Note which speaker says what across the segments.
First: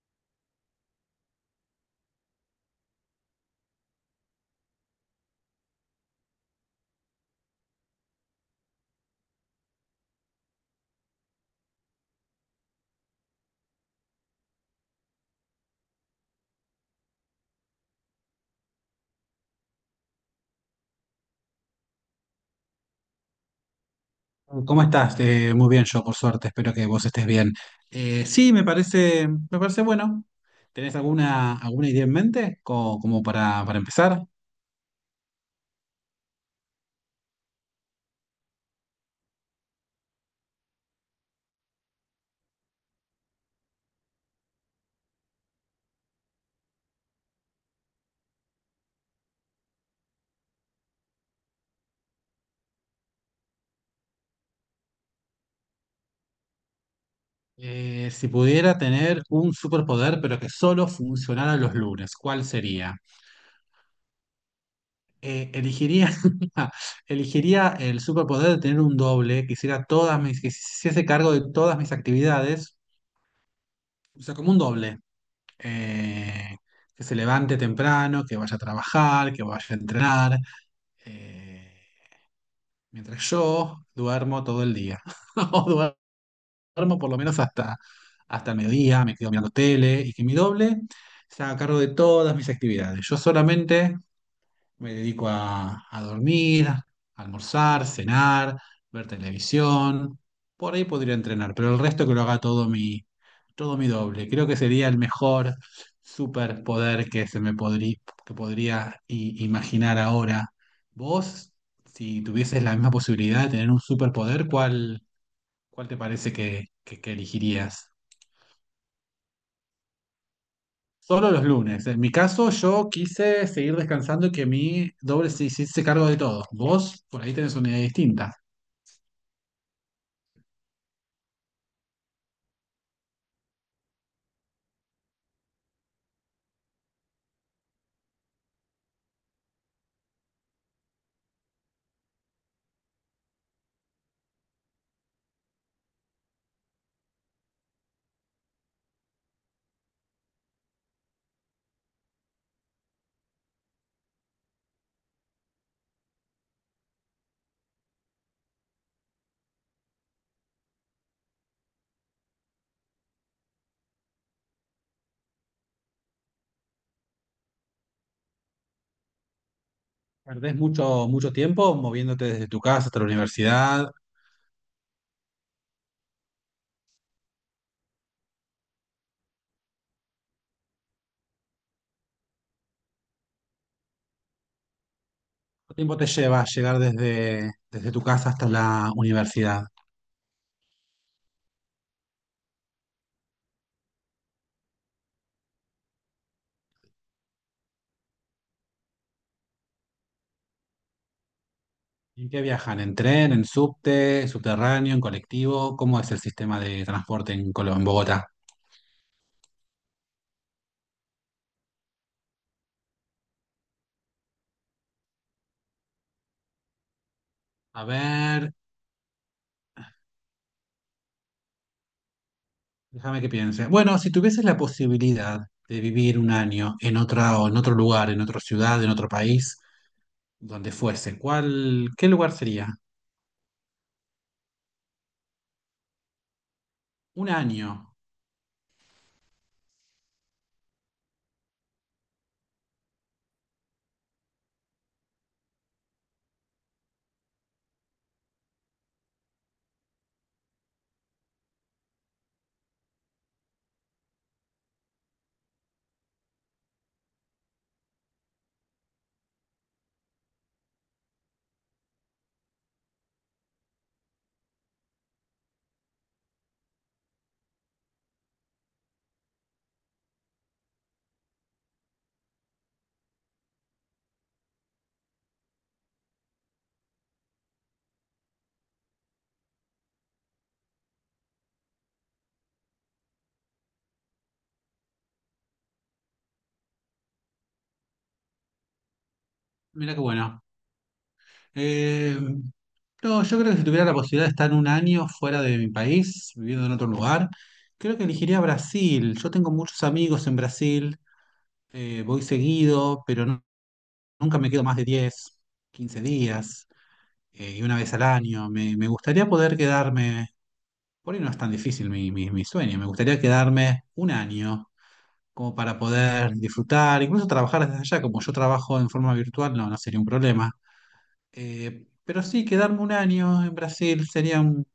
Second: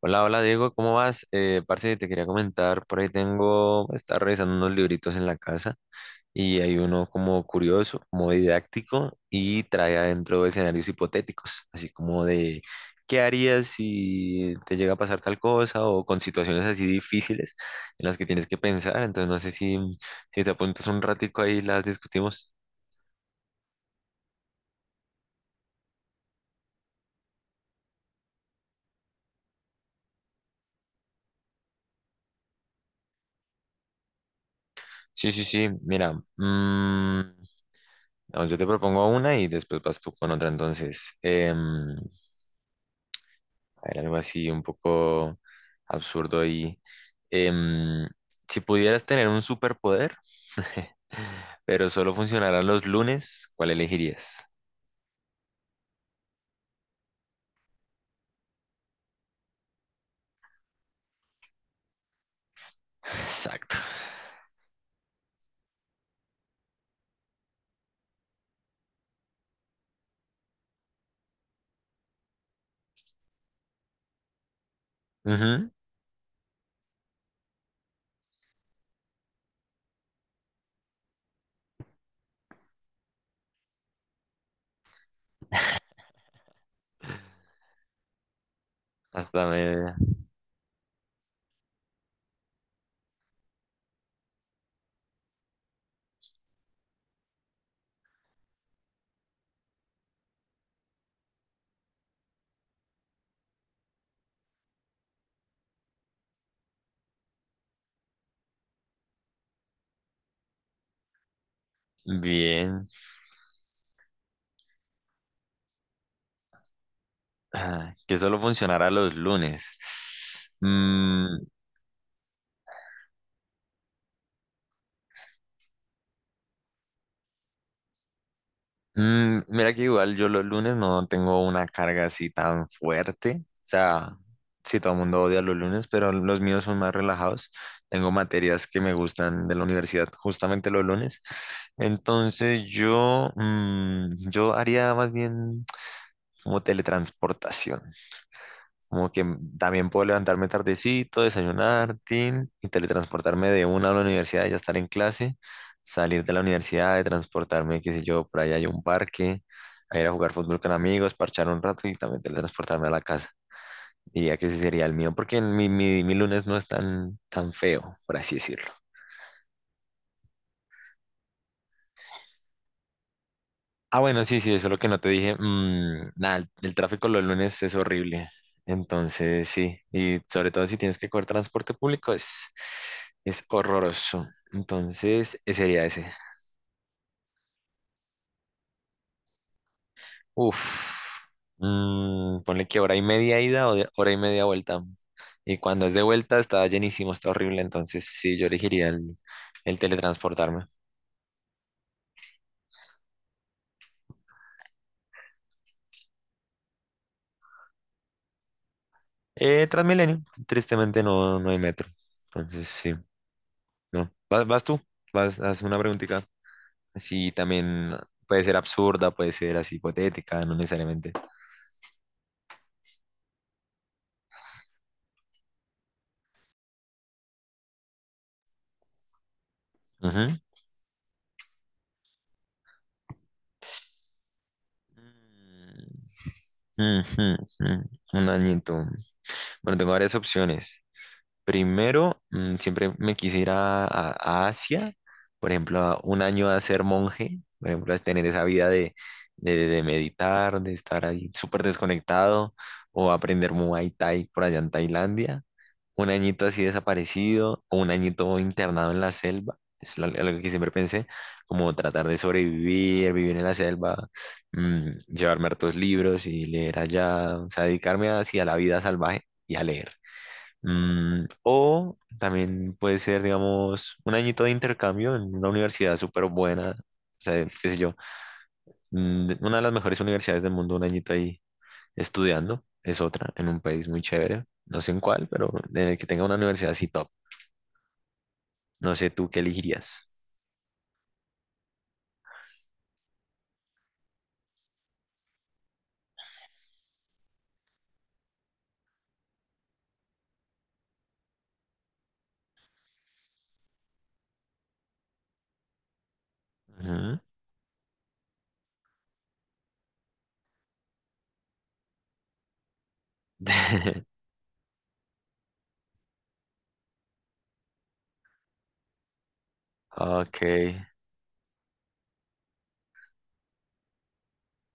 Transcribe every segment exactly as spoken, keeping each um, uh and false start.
Speaker 1: Hola, hola Diego, ¿cómo vas? Eh, parce, te quería comentar, por ahí tengo, estaba revisando unos libritos en la casa y hay uno como curioso, como didáctico y trae adentro escenarios hipotéticos, así como de qué harías si te llega a pasar tal cosa o con situaciones así difíciles en las que tienes que pensar. Entonces no sé si, si te apuntas un ratico ahí y las discutimos.
Speaker 2: ¿Cómo estás? Eh, muy bien, yo por suerte, espero que vos estés bien. Eh, sí, me parece, me parece bueno. ¿Tenés alguna, alguna idea en mente, Co- como, para, para empezar?
Speaker 1: Sí, sí, sí, mira. Mm, no, yo te propongo una y después vas tú con otra. Entonces... em, era algo así un poco absurdo ahí. Em, si pudieras tener un superpoder, pero solo funcionarán los lunes, ¿cuál elegirías?
Speaker 2: Eh, si pudiera tener un superpoder, pero que solo funcionara los lunes, ¿cuál sería?
Speaker 1: Exacto.
Speaker 2: Eh, elegiría, elegiría el superpoder de tener un doble que hiciera todas mis, que se hiciese cargo de todas mis actividades, o sea, como un doble.
Speaker 1: Ujú.
Speaker 2: Eh, que se levante temprano, que vaya a trabajar, que vaya a entrenar, eh, mientras yo duermo todo el día, o duermo por lo menos hasta, hasta el mediodía, me quedo
Speaker 1: Hasta
Speaker 2: mirando
Speaker 1: me...
Speaker 2: tele y que mi doble se haga cargo de todas mis actividades. Yo solamente me dedico a, a dormir, a almorzar, cenar, ver televisión. Por ahí podría entrenar, pero el resto que lo haga todo mi, todo mi doble. Creo que sería el mejor superpoder que se me podrí- que podría i- imaginar ahora. Vos, si tuvieses la
Speaker 1: Bien.
Speaker 2: misma posibilidad de tener un superpoder, ¿cuál, cuál te parece que, que- que elegirías?
Speaker 1: Ah, Que solo funcionará los lunes?
Speaker 2: Solo los
Speaker 1: Mm.
Speaker 2: lunes. En mi caso, yo quise seguir descansando y que mi doble se hiciese cargo de todo. Vos, por ahí tenés una idea distinta.
Speaker 1: Mm, mira que igual yo los lunes no tengo una carga así tan fuerte. O sea, sí, todo el mundo odia los lunes, pero los míos son más relajados. Tengo materias que me gustan de la universidad justamente los lunes. Entonces yo, mm, yo haría más bien como teletransportación. Como que también puedo levantarme tardecito, desayunar, tin, y teletransportarme de una a la universidad, ya estar en clase, salir de la universidad, de transportarme, qué sé yo, por ahí hay un parque, a ir a jugar fútbol con amigos, parchar un rato y también teletransportarme a la casa. Diría que ese sería el mío, porque mi, mi, mi lunes no es tan, tan feo, por así decirlo.
Speaker 2: Perdés mucho, mucho tiempo moviéndote desde tu casa hasta la universidad.
Speaker 1: Ah, bueno, sí, sí, eso es lo que no te dije. Mm, nada, el, el tráfico los lunes es horrible. Entonces, sí, y sobre todo si tienes que coger transporte público, es, es horroroso. Entonces, ese
Speaker 2: ¿Cuánto
Speaker 1: sería
Speaker 2: tiempo
Speaker 1: ese.
Speaker 2: te lleva llegar desde, desde tu casa hasta la universidad?
Speaker 1: Uf. Mm, ponle que hora y media ida o de- hora y media vuelta. Y cuando es de vuelta, está llenísimo, está horrible. Entonces, sí, yo elegiría el, el teletransportarme.
Speaker 2: ¿En qué viajan? ¿En tren, en subte, subterráneo, en colectivo? ¿Cómo es el sistema de transporte en Colo- en Bogotá?
Speaker 1: Eh, Transmilenio, tristemente no, no hay metro. Entonces, sí, no. ¿Vas, vas tú? Vas, haz una preguntita. Sí,
Speaker 2: A
Speaker 1: también puede
Speaker 2: ver,
Speaker 1: ser absurda, puede ser así hipotética, no necesariamente.
Speaker 2: déjame que piense. Bueno, si tuvieses la posibilidad de vivir un año en otra, o en otro lugar, en otra ciudad, en otro país,
Speaker 1: Ujú.
Speaker 2: donde fuese. ¿Cuál, qué lugar sería?
Speaker 1: Mm,
Speaker 2: Un
Speaker 1: mm, mm.
Speaker 2: año.
Speaker 1: Un añito. Bueno, tengo varias opciones. Primero, mm, siempre me quisiera a, a- Asia, por ejemplo, a un año a ser monje, por ejemplo, a tener esa vida de, de- de meditar, de estar ahí súper desconectado, o aprender Muay Thai por allá en Tailandia. Un añito así desaparecido o un añito internado en la selva. Es la- algo que siempre pensé, como tratar de sobrevivir, vivir en la selva. Mm, llevarme hartos libros y leer allá, o sea, dedicarme hacia la vida salvaje y a leer. Mm, o también puede ser, digamos, un añito de intercambio en una universidad súper buena, o sea, qué sé yo, mm, de- una de las mejores universidades del mundo, un añito ahí estudiando, es otra, en un país muy chévere, no sé en cuál, pero en el que tenga una universidad así top. No sé tú qué elegirías.
Speaker 2: Mira qué bueno. Eh, no, yo creo que si tuviera la posibilidad de estar un año fuera de mi país, viviendo en otro lugar, creo que elegiría Brasil. Yo tengo muchos amigos en Brasil, eh, voy seguido, pero nu- nunca me quedo más de diez quince días,
Speaker 1: Ujú.
Speaker 2: eh, y una vez al año. Me, me gustaría poder quedarme, por ahí no es tan difícil mi, mi, mi sueño, me gustaría quedarme un año como para poder disfrutar, incluso trabajar desde allá, como yo trabajo en forma virtual, no, no sería un
Speaker 1: Ok,
Speaker 2: problema. Eh, pero sí, quedarme un año en Brasil sería un,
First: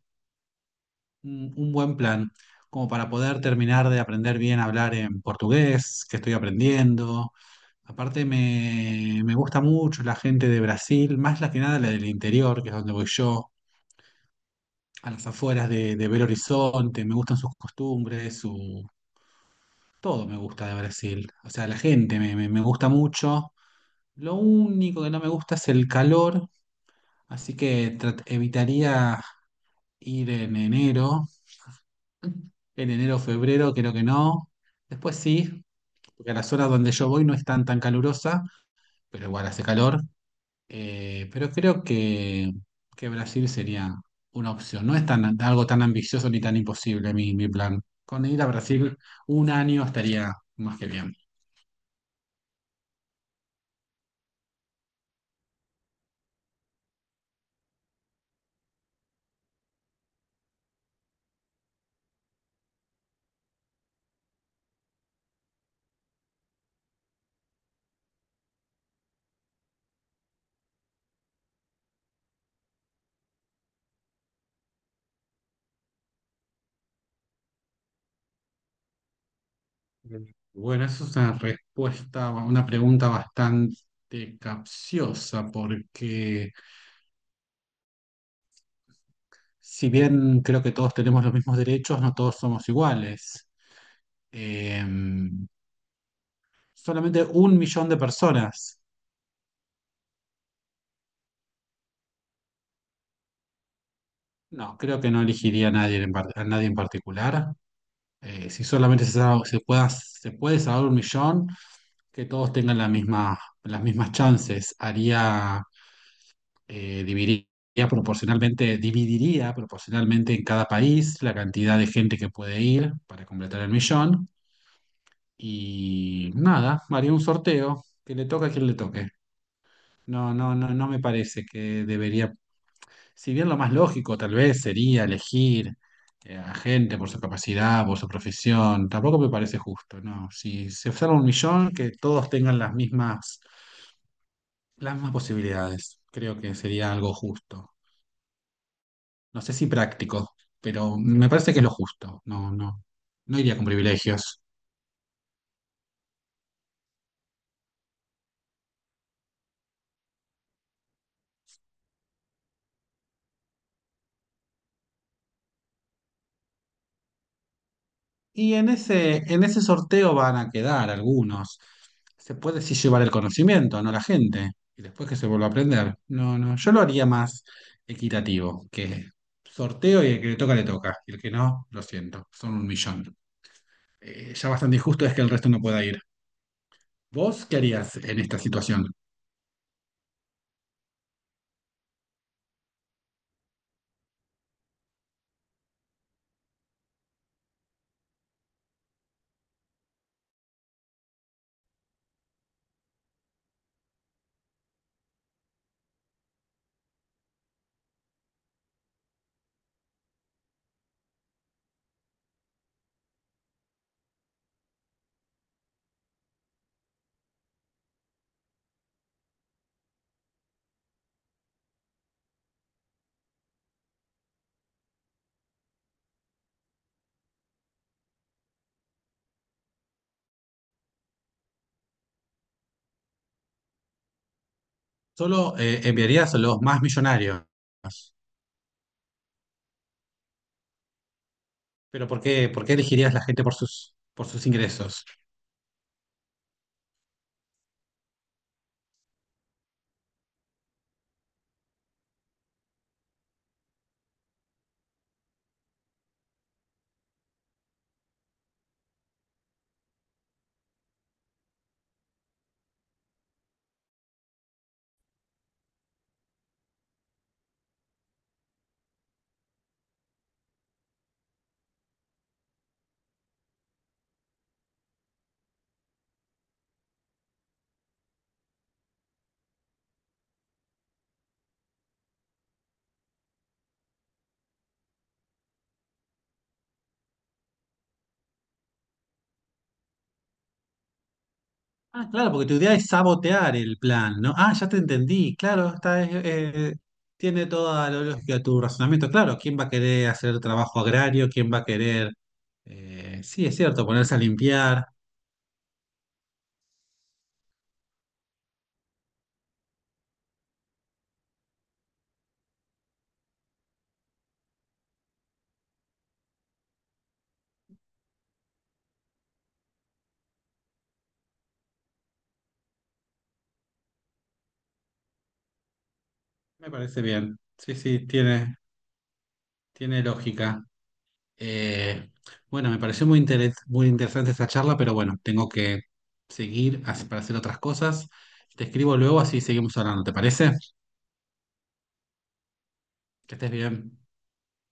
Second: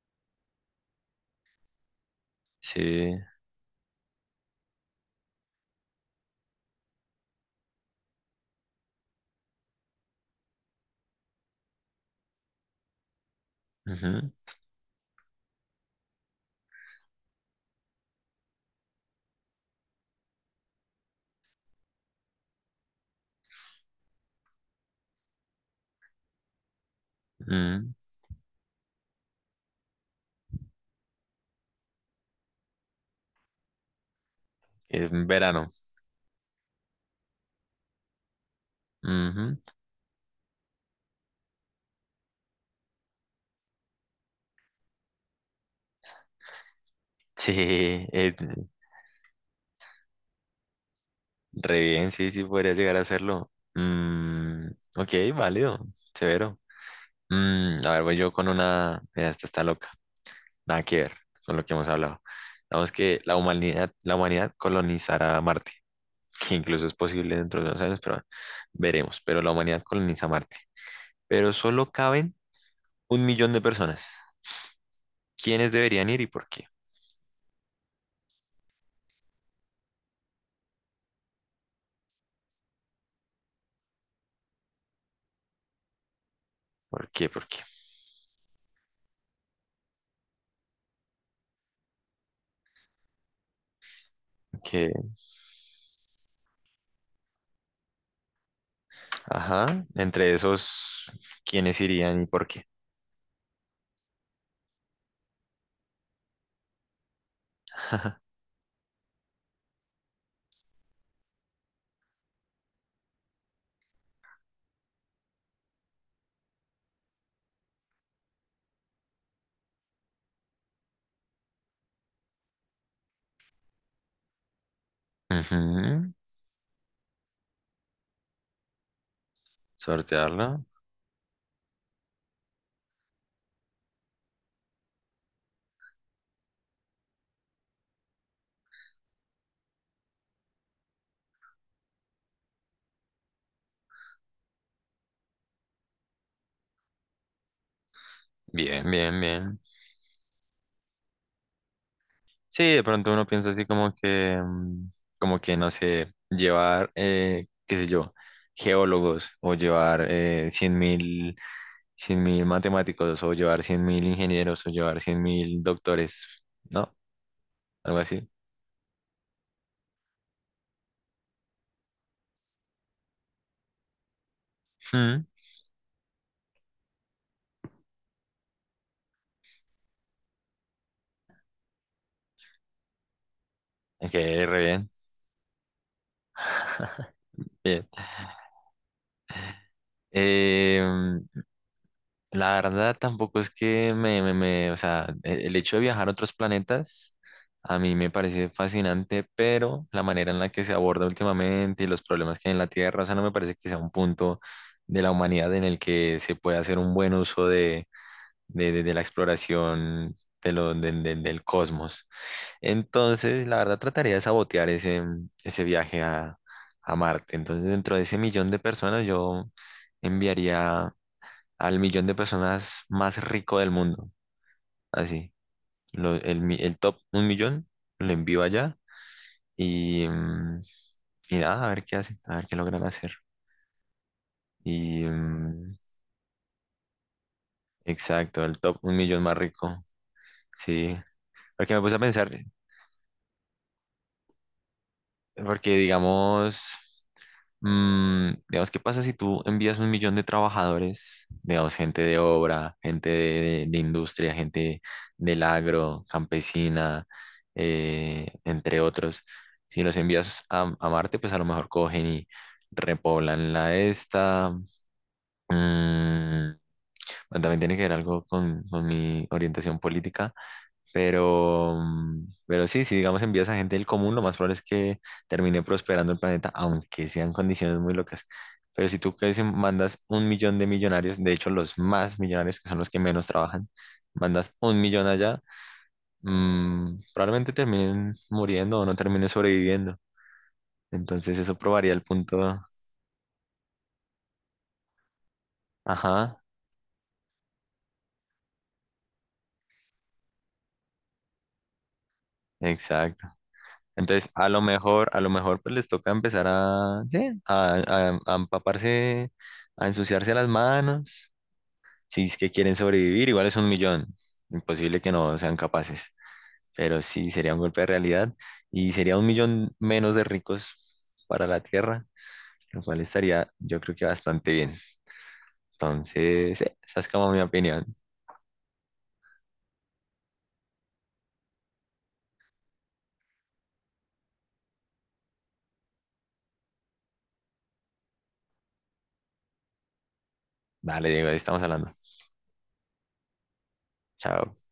Speaker 2: un- un buen plan, como para
Speaker 1: sí.
Speaker 2: poder terminar de aprender bien a hablar en portugués, que estoy aprendiendo. Aparte me, me gusta mucho la gente de Brasil, más la que nada la del interior, que es donde voy yo,
Speaker 1: Ujú.
Speaker 2: a las afueras de, de Belo Horizonte, me gustan sus costumbres, su... Todo me gusta de Brasil, o sea, la gente me, me me gusta mucho. Lo único que no me gusta es el calor, así que
Speaker 1: mm,
Speaker 2: trat- evitaría ir en enero, en enero, o febrero, creo que no. Después
Speaker 1: En
Speaker 2: sí,
Speaker 1: verano.
Speaker 2: porque a las horas donde yo voy no están tan tan calurosa, pero igual
Speaker 1: Ujú.
Speaker 2: hace calor. Eh, pero creo que, que Brasil sería una opción. No es tan, algo tan ambicioso ni tan imposible mi, mi
Speaker 1: Sí,
Speaker 2: plan. Con
Speaker 1: eh,
Speaker 2: ir a Brasil un año estaría más que bien.
Speaker 1: re bien, sí, sí, podría llegar a hacerlo. Mm, ok, válido, severo. Mm, a ver, voy yo con una. Mira, esta está loca. Nada que ver con lo que hemos hablado. Digamos que la humanidad, la humanidad colonizará Marte, que incluso es posible dentro de unos años, pero veremos. Pero la humanidad coloniza Marte. Pero solo caben un millón de personas. ¿Quiénes deberían ir y por qué?
Speaker 2: Bueno, eso es una respuesta, una pregunta bastante capciosa, porque
Speaker 1: ¿Por qué? ¿Por qué?
Speaker 2: si bien creo que todos tenemos los mismos derechos, no todos somos iguales. Eh,
Speaker 1: Que,
Speaker 2: Solamente un millón de personas.
Speaker 1: ajá, entre esos, ¿quiénes irían y por qué?
Speaker 2: No, creo que no elegiría a nadie en, par- a nadie en particular. Eh, si solamente se, sabe- se pueda, se puede salvar un millón, que todos tengan la misma- las mismas chances. Haría, eh, dividiría proporcionalmente, dividiría proporcionalmente en cada país la cantidad de gente que puede ir para completar el millón.
Speaker 1: Ujú.
Speaker 2: Y nada, haría un sorteo, que le toque a quien le toque. No, no,
Speaker 1: Sortearla.
Speaker 2: no, no me parece que debería, si bien lo más lógico tal vez sería elegir, eh, a gente por su capacidad, por su profesión, tampoco me parece justo, no. Si se observa un millón, que todos tengan las mismas, las mismas posibilidades. Creo que sería algo justo.
Speaker 1: Bien, bien,
Speaker 2: No sé
Speaker 1: bien.
Speaker 2: si práctico, pero me parece que es lo justo. No,
Speaker 1: Sí,
Speaker 2: no,
Speaker 1: de pronto uno
Speaker 2: no
Speaker 1: piensa
Speaker 2: iría
Speaker 1: así
Speaker 2: con
Speaker 1: como que,
Speaker 2: privilegios.
Speaker 1: mm, como que, no sé, llevar, eh, qué sé yo, geólogos o llevar eh, cien mil, cien mil matemáticos o llevar cien mil ingenieros o llevar cien mil doctores, ¿no? Algo así.
Speaker 2: Y en ese, en ese sorteo van a quedar algunos. Se puede sí llevar el conocimiento, no la gente, y después que
Speaker 1: Mm,
Speaker 2: se vuelva a aprender. No, no, yo lo haría más equitativo, que sorteo y el que le toca, le toca. Y el que no, lo siento, son un millón.
Speaker 1: Ok,
Speaker 2: Eh,
Speaker 1: re
Speaker 2: ya bastante
Speaker 1: bien.
Speaker 2: injusto es que el resto no pueda ir. ¿Vos qué
Speaker 1: Bien.
Speaker 2: harías en esta situación?
Speaker 1: Eh, la verdad tampoco es que me, me, me- o sea, e- el hecho de viajar a otros planetas a mí me parece fascinante, pero la manera en la que se aborda últimamente y los problemas que hay en la Tierra, o sea, no me parece que sea un punto de la humanidad en el que se pueda hacer un buen uso de, de, de- de la exploración de lo, de- de- del cosmos. Entonces, la verdad trataría de sabotear ese, ese viaje a, a Marte. Entonces, dentro de ese millón de personas, yo... enviaría al millón de personas más rico del mundo. Así, lo- el, mi- el top un millón lo envío allá. Y, mm, y nada, a ver qué hacen, a ver qué logran hacer. Y
Speaker 2: ¿Solo
Speaker 1: mm,
Speaker 2: eh, enviarías a los más millonarios?
Speaker 1: exacto, el top un millón más rico. Sí, porque me puse a
Speaker 2: Pero ¿por
Speaker 1: pensar,
Speaker 2: qué, por qué elegirías la gente por sus, por sus ingresos?
Speaker 1: porque digamos. Mm, digamos, ¿qué pasa si tú envías un millón de trabajadores, digamos, gente de obra, gente de, de industria, gente del agro, campesina, eh, entre otros? Si los envías a, a Marte, pues a lo mejor cogen y repoblan la esta. Mm, bueno, también tiene que ver algo con, con mi orientación política. Pero, mm, pero sí, si digamos envías a gente del común, lo más probable es que termine prosperando el planeta, aunque sean condiciones muy locas. Pero si tú que se- mandas un millón de millonarios, de hecho los más millonarios, que son los que menos trabajan, mandas un millón allá. Mm, probablemente terminen muriendo o no terminen sobreviviendo. Entonces eso probaría el
Speaker 2: Ah, claro, porque tu
Speaker 1: punto.
Speaker 2: idea es sabotear el plan, ¿no? Ah, ya te entendí, claro, está, eh,
Speaker 1: Ajá,
Speaker 2: eh, tiene toda la lógica tu razonamiento. Claro, ¿quién va a querer hacer trabajo agrario? ¿Quién va a querer, eh,
Speaker 1: exacto.
Speaker 2: sí, es cierto, ponerse a
Speaker 1: Entonces a lo
Speaker 2: limpiar?
Speaker 1: mejor, a lo mejor pues les toca empezar a, sí, a a- a empaparse, a ensuciarse las manos si es que quieren sobrevivir, igual es un millón. Imposible que no sean capaces. Pero sí, sería un golpe de realidad y sería un millón menos de ricos para la Tierra, lo cual estaría, yo creo que bastante bien. Entonces,
Speaker 2: Me
Speaker 1: eh, esa
Speaker 2: parece
Speaker 1: es como
Speaker 2: bien,
Speaker 1: mi
Speaker 2: sí,
Speaker 1: opinión.
Speaker 2: sí, tiene, tiene lógica. Eh, bueno, me pareció muy, interes- muy interesante esta charla, pero bueno, tengo que seguir as- para hacer otras cosas. Te escribo luego, así seguimos hablando, ¿te parece?
Speaker 1: Vale, Diego, ahí estamos hablando.
Speaker 2: Que estés bien.
Speaker 1: Chao.